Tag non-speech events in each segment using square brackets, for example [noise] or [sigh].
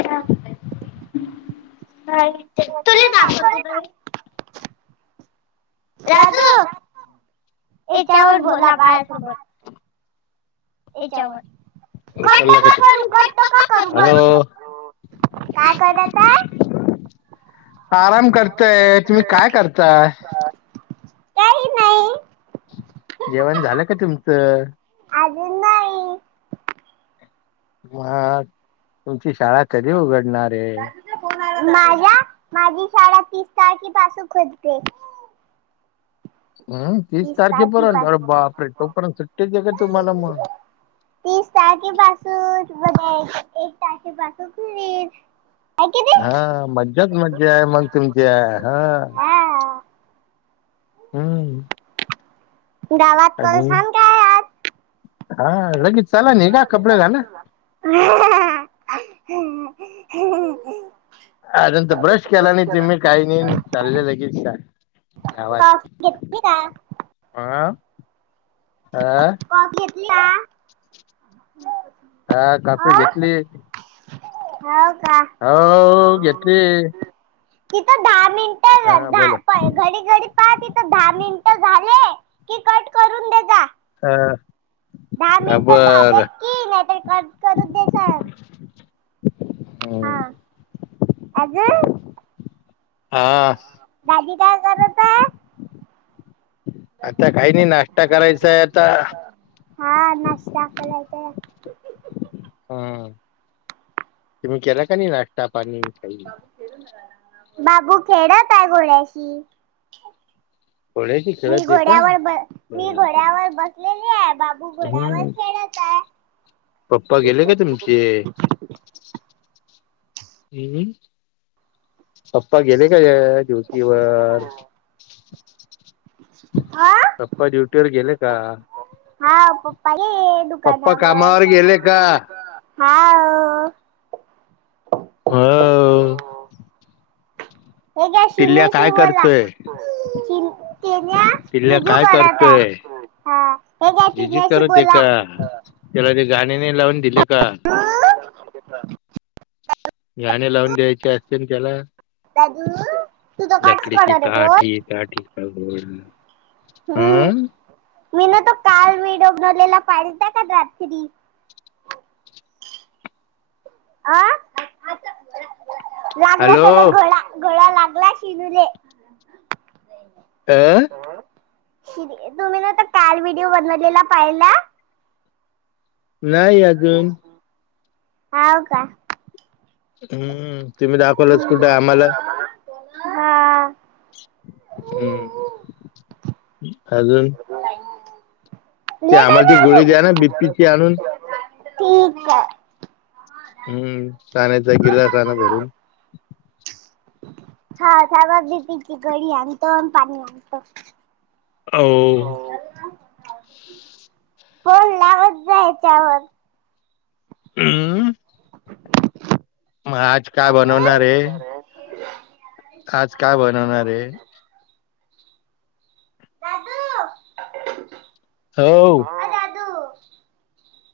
तुला दाखवते राजू राध याच्यावर बोला बाय सोबत याच्यावर कट नका करू, कट नका करू हॅलो काय करत ये? आराम करतय तुम्ही काय करताय? काही नाही जेवण झालं का तुमचं? अजून नाही म हा माझ्या माझी शाळा तीस काळकी पासू खोदते हम्म तीस तारख तारखेपर्यंत अरे बापरे पाून तोपर्यंत सुट्टीच आहे का तुम्हाला मग? तीस तारखे पासून बघ एक तारखे पासून फिनिश हा मज्जााच मज्जा आहे मग तुमची आह हा हा हम्म - गावात [unintelligible] काय आहे आज? हा लगेच चला नाही हा का कपडे घाला हा हा हा ह हा अ नंतर ब्रश केला नाही तुम्ही काही नाही चालले लगेच का काफी पिली का? आ आा कॉफी का हा कॉफी घेतली. हा - हो घेतली तिथ दहा हा मिनिट बोला घडी घडी पाह तिथ दहा मिनिट झाले. की कट करून दे जा हा. दहा हा, मिनटं बर झाले की, नाही तर कट करू दे सर. हा हम्म. अजून हा. दादी काय करत आहे आता काही नाही, नाश्ता करायचाय आता. हा नाष्टा करायचायं. हम्म तुम्ही केला कि नाही नाश्ता? पाणी [unintelligible] बाबू खेडत आहे घोंड्याशी. थोड्याशी मी खेळत आहे का घोड्यावर ब मी बरं, बरं. घोड्यावर बसलेली आहे बाबू घोड्यावर हम्म. खेण काय पप्पा गेले का तुमचे. हम. पप्पा गेले का ग ड्युटीवर, हा पप्पा ड्युटीवरर गेले का? हे दुकानावर कामावर गेलं का. हा. हो. हे का टिल्ल्या शिनूशी काय बोलान करतोय टिल्ल्या जुजू काय करत करतोय आहे ह हे का जिजीत तिन्याशी बोला नाही नाही लावून दिल. का. हम्म? गाणे लावून द्यायचे असतेल त्याला. दादू तू तो कटच लकडी की करणार आहे फोन काठी, काठी पे घोडा. हम्म मीन तर काल व्हिडीओ बनवलेला. आलता काय रात्री. आ. लागला हॅलो त्याला गळा गळा लाग गला शिजूले. आ. [inaudible] ना कार व्हिडिओ बनवलेला पाहिला. नाही अजून. हवं का. हम्म हम्म तुम्ही दाखवलच कुठये आम्हाला हा हम्म नाही ते आम्हाला ती गोळी द्या ना बीपीची आणून ठीक आहे हम्म साण्याचा किला झाला भरून हा चालल की घडी आणतो पाणी आणतो. हो. फोन लावत जा याच्यावर हम्म [unintelligible] काय आज बनवणार आहे आज काय बनवणार आहे. दादू हॅलो अ दादू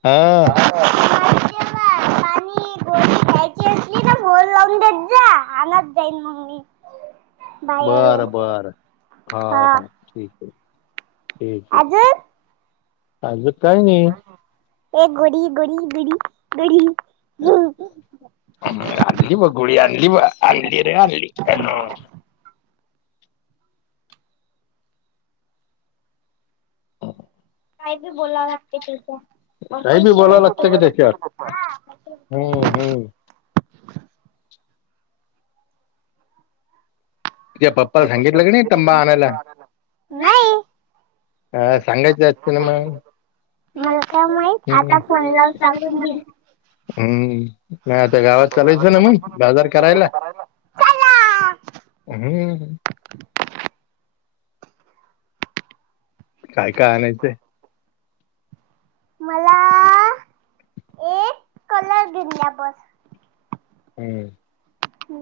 हा पाणी फोन लावून देत जा आणत जाईन मग मी बाहेरून बरं बरं हा हा ठीक क आहे. आहे आज काय नाही ऐ गडी गोडीडीडी आणली बघ गोळी आणली बा आणली रे आणली काय काही बी बोलावं लागत लागते त्याच्यात काही बी काहीबी बोलावं का लागतं त्याच्यावर त्याच्यात हम्म हा हम्म तुझ्या पप्पाला सांगितलं का नाही तंबा आणायला नाही. अ सांगायचं असत ना मग मला काय माहित आता फोन लावून सांगून देईल हम्म आता गावात चालायच ना मग बाजार करायला चला हम्म काय काय आणायचंय मला एक कलर दिली बस हम्म हो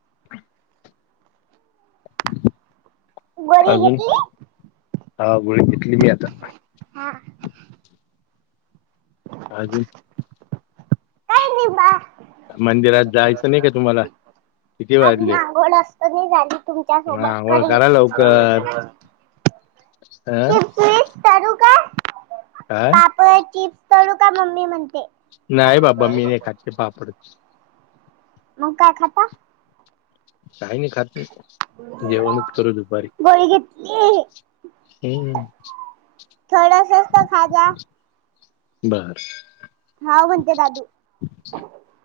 [inaudible] [inaudible] गोरी अजून घेतली हा गोळी घेतली मी आता हा अजून काही नाही बा मंदिरात जायचं नाही का तुम्हाला किती वाजले तर नाही झाली तुमच्या मग सोबत आंघोळ करा करेल हा तप क तळु का मम्मी म्हणते नाहीय बाबा मी नाही खातचे पापडते [inaudible] नकाय खात काही नाही खातात गोळी घेतली हम्म थोडस असत खाजा बर हा म्हणते दादू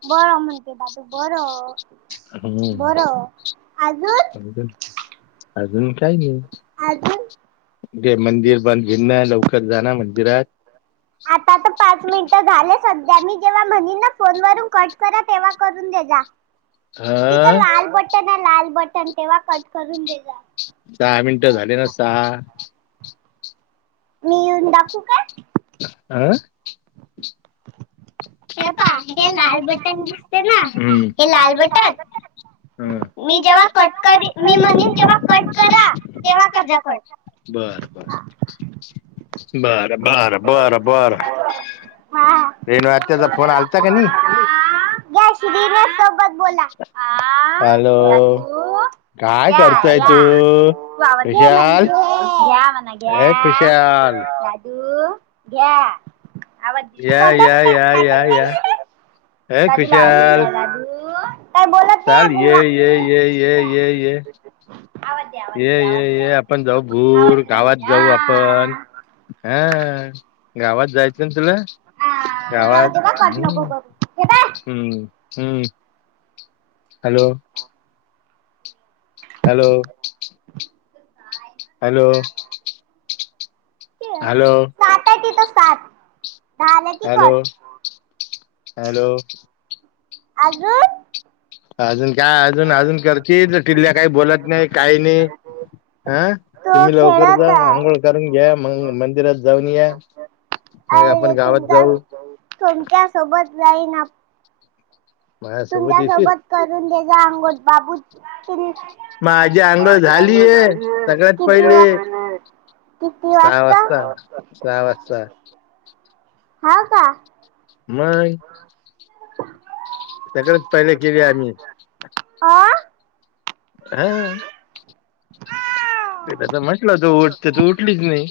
बर म्हणते दादू बरं. हम बरं अजून अ. अजून. का नाही अजून गे. मंदिर बंद भेडण लवकर जाणार मंदिरात. आता तर पाच मिनिटं झाले. सध्या मी जेव्हा म्हनिन ना फोन वरून कट करा तेव्हा करून दे जा. तिथं लाल हा. बटन लाल बटन तेव्हा. करून दे जा सहा मिनटं झाले ना सहा. मी येवून दाखू का? आं. [inaudible] हे पा हे लाल बटन घते ना हे लाल बटन मी जेव्हा कट कर मी म जव्हा कट करा तेव्हा कर कट बर ब. बर-बरं-बरं- बरं हा दे नार. त्याचा फोन आलता का नाही. [unintelligible] ' [inaudible] तू हॅलो काय करताय तू खुशाल ए खुशाल घ्या. या या या या या [unintelligible] ए खुशाल [inaudible] चाल गुंगा य-य-य-य-य. आवाज दे आवाज य दे य आवाज य आपण जाऊ भूर गावात जाऊ आपण हा. [inaudible] गावात जायचं ना तुला दे. जाऊ गावात दे बा कट नको हम् करू हे बाय हम्म. हम्. हलो. Hello hello hello. झालं की कर. हॅलो. अजून, अजून, का अजून अजून करती. टिल्ल्या काया बोलत नाही काही नाही. हं तो तुम्ही लवकर जा, खेळत आहे आंघोळ करून घ्या. मग मंदिरात जाऊन या. मग आपण अरे गावात जाऊ. जाइनाथ माझ्यासोबत येशील तुमच्यासोबत करून तेचा अंंगोठ बागू माझी अंघोळ झालीय. सगळ्यात किती पहिले वाज- सहा. वाजता सहा वाजता. हा का? मग. सगळच पहिले केली आम्ही अ हा तिला तर म्हटलं होतं उठ ती तर उठलीच नाही.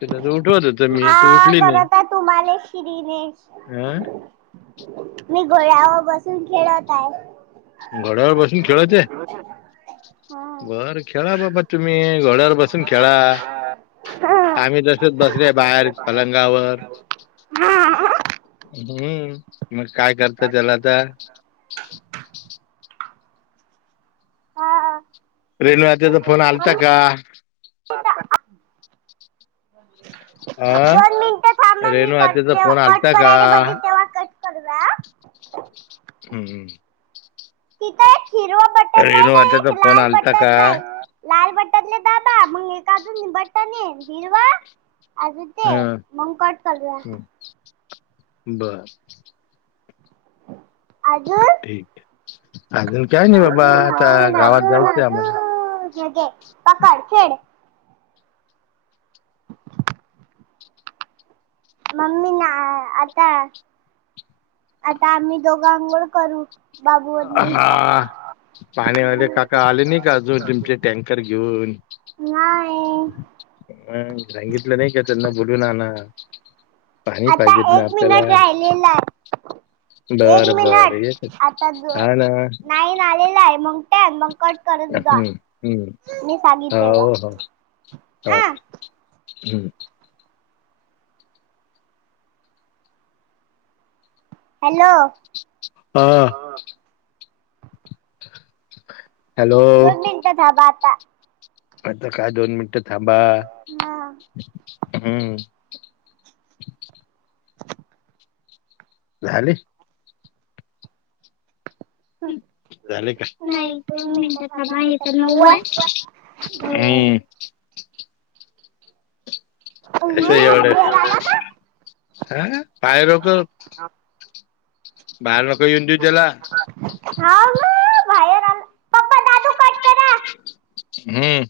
तुला तर उठवत होत मी तू हा उठली नाही करता तुम्हाला श्रीनेश ह मी गोळ्यावर बसून खेळत हाय. घोड्यावर बसून खेळताय? हा. बर खेळा बाबा तुम्ही घोड्यावर बसून खेळा. आम्ही तसच बसले बाहेर पलंगावर हा. हम्म. मग काय करता त्याला आता? आ हा. रेणु आजीचा फोन आलता का? [inaudible] दोन आ मिनिटं थांबा. मी रेणू करतो आत्याचा जेव्हा फोन कट आलता करा का? रे बघी तेव्हा कट कडव हम् हम. तिथच रेणू अंकलचा फोन अलता का? बटन राहील लाल बटनले दादा, मग एकादून बट्टन ये हिरवा आजून ते हं. मंग कट चालूया हं. बर. हम ठीक. अजून काय नाही बाबा अजून आता गावात जायचंय आम्हाला. म्हे पकड. खेड. मम्मी नाही आता-आता आम्ही दोघं आंघोळ करू. बाबू आणि हा पाणीवाले मी काका आले नाही का अजून तुमचे? टँकर घेऊन? नाही अ सांगितलं नाही का त्यांना? बुडू ना ना. आता एक मिनिट आपल्याला. राहिलेला. एक बरं मिनट. बरं येते हा ना नाहीझालेला आहे कुटाय मग? कट करत जा, हम्म हम्म मी सांगित हो तेव्हा, हो हो आ. हम्म. हॅलो. आ. [unintelligible] दोन मिनिटं थांबा आता. आता काय दोन मिनिट थांबा. हा हम्म. झाले. झाले का, नाही दोन मिनट थांबा हे तर नऊ हाय, हम्म. अस हा एवढ, बाहेर आला का हा पाय रको हा. ना बाहेर आला पप्पा दादू कट करा हम्म.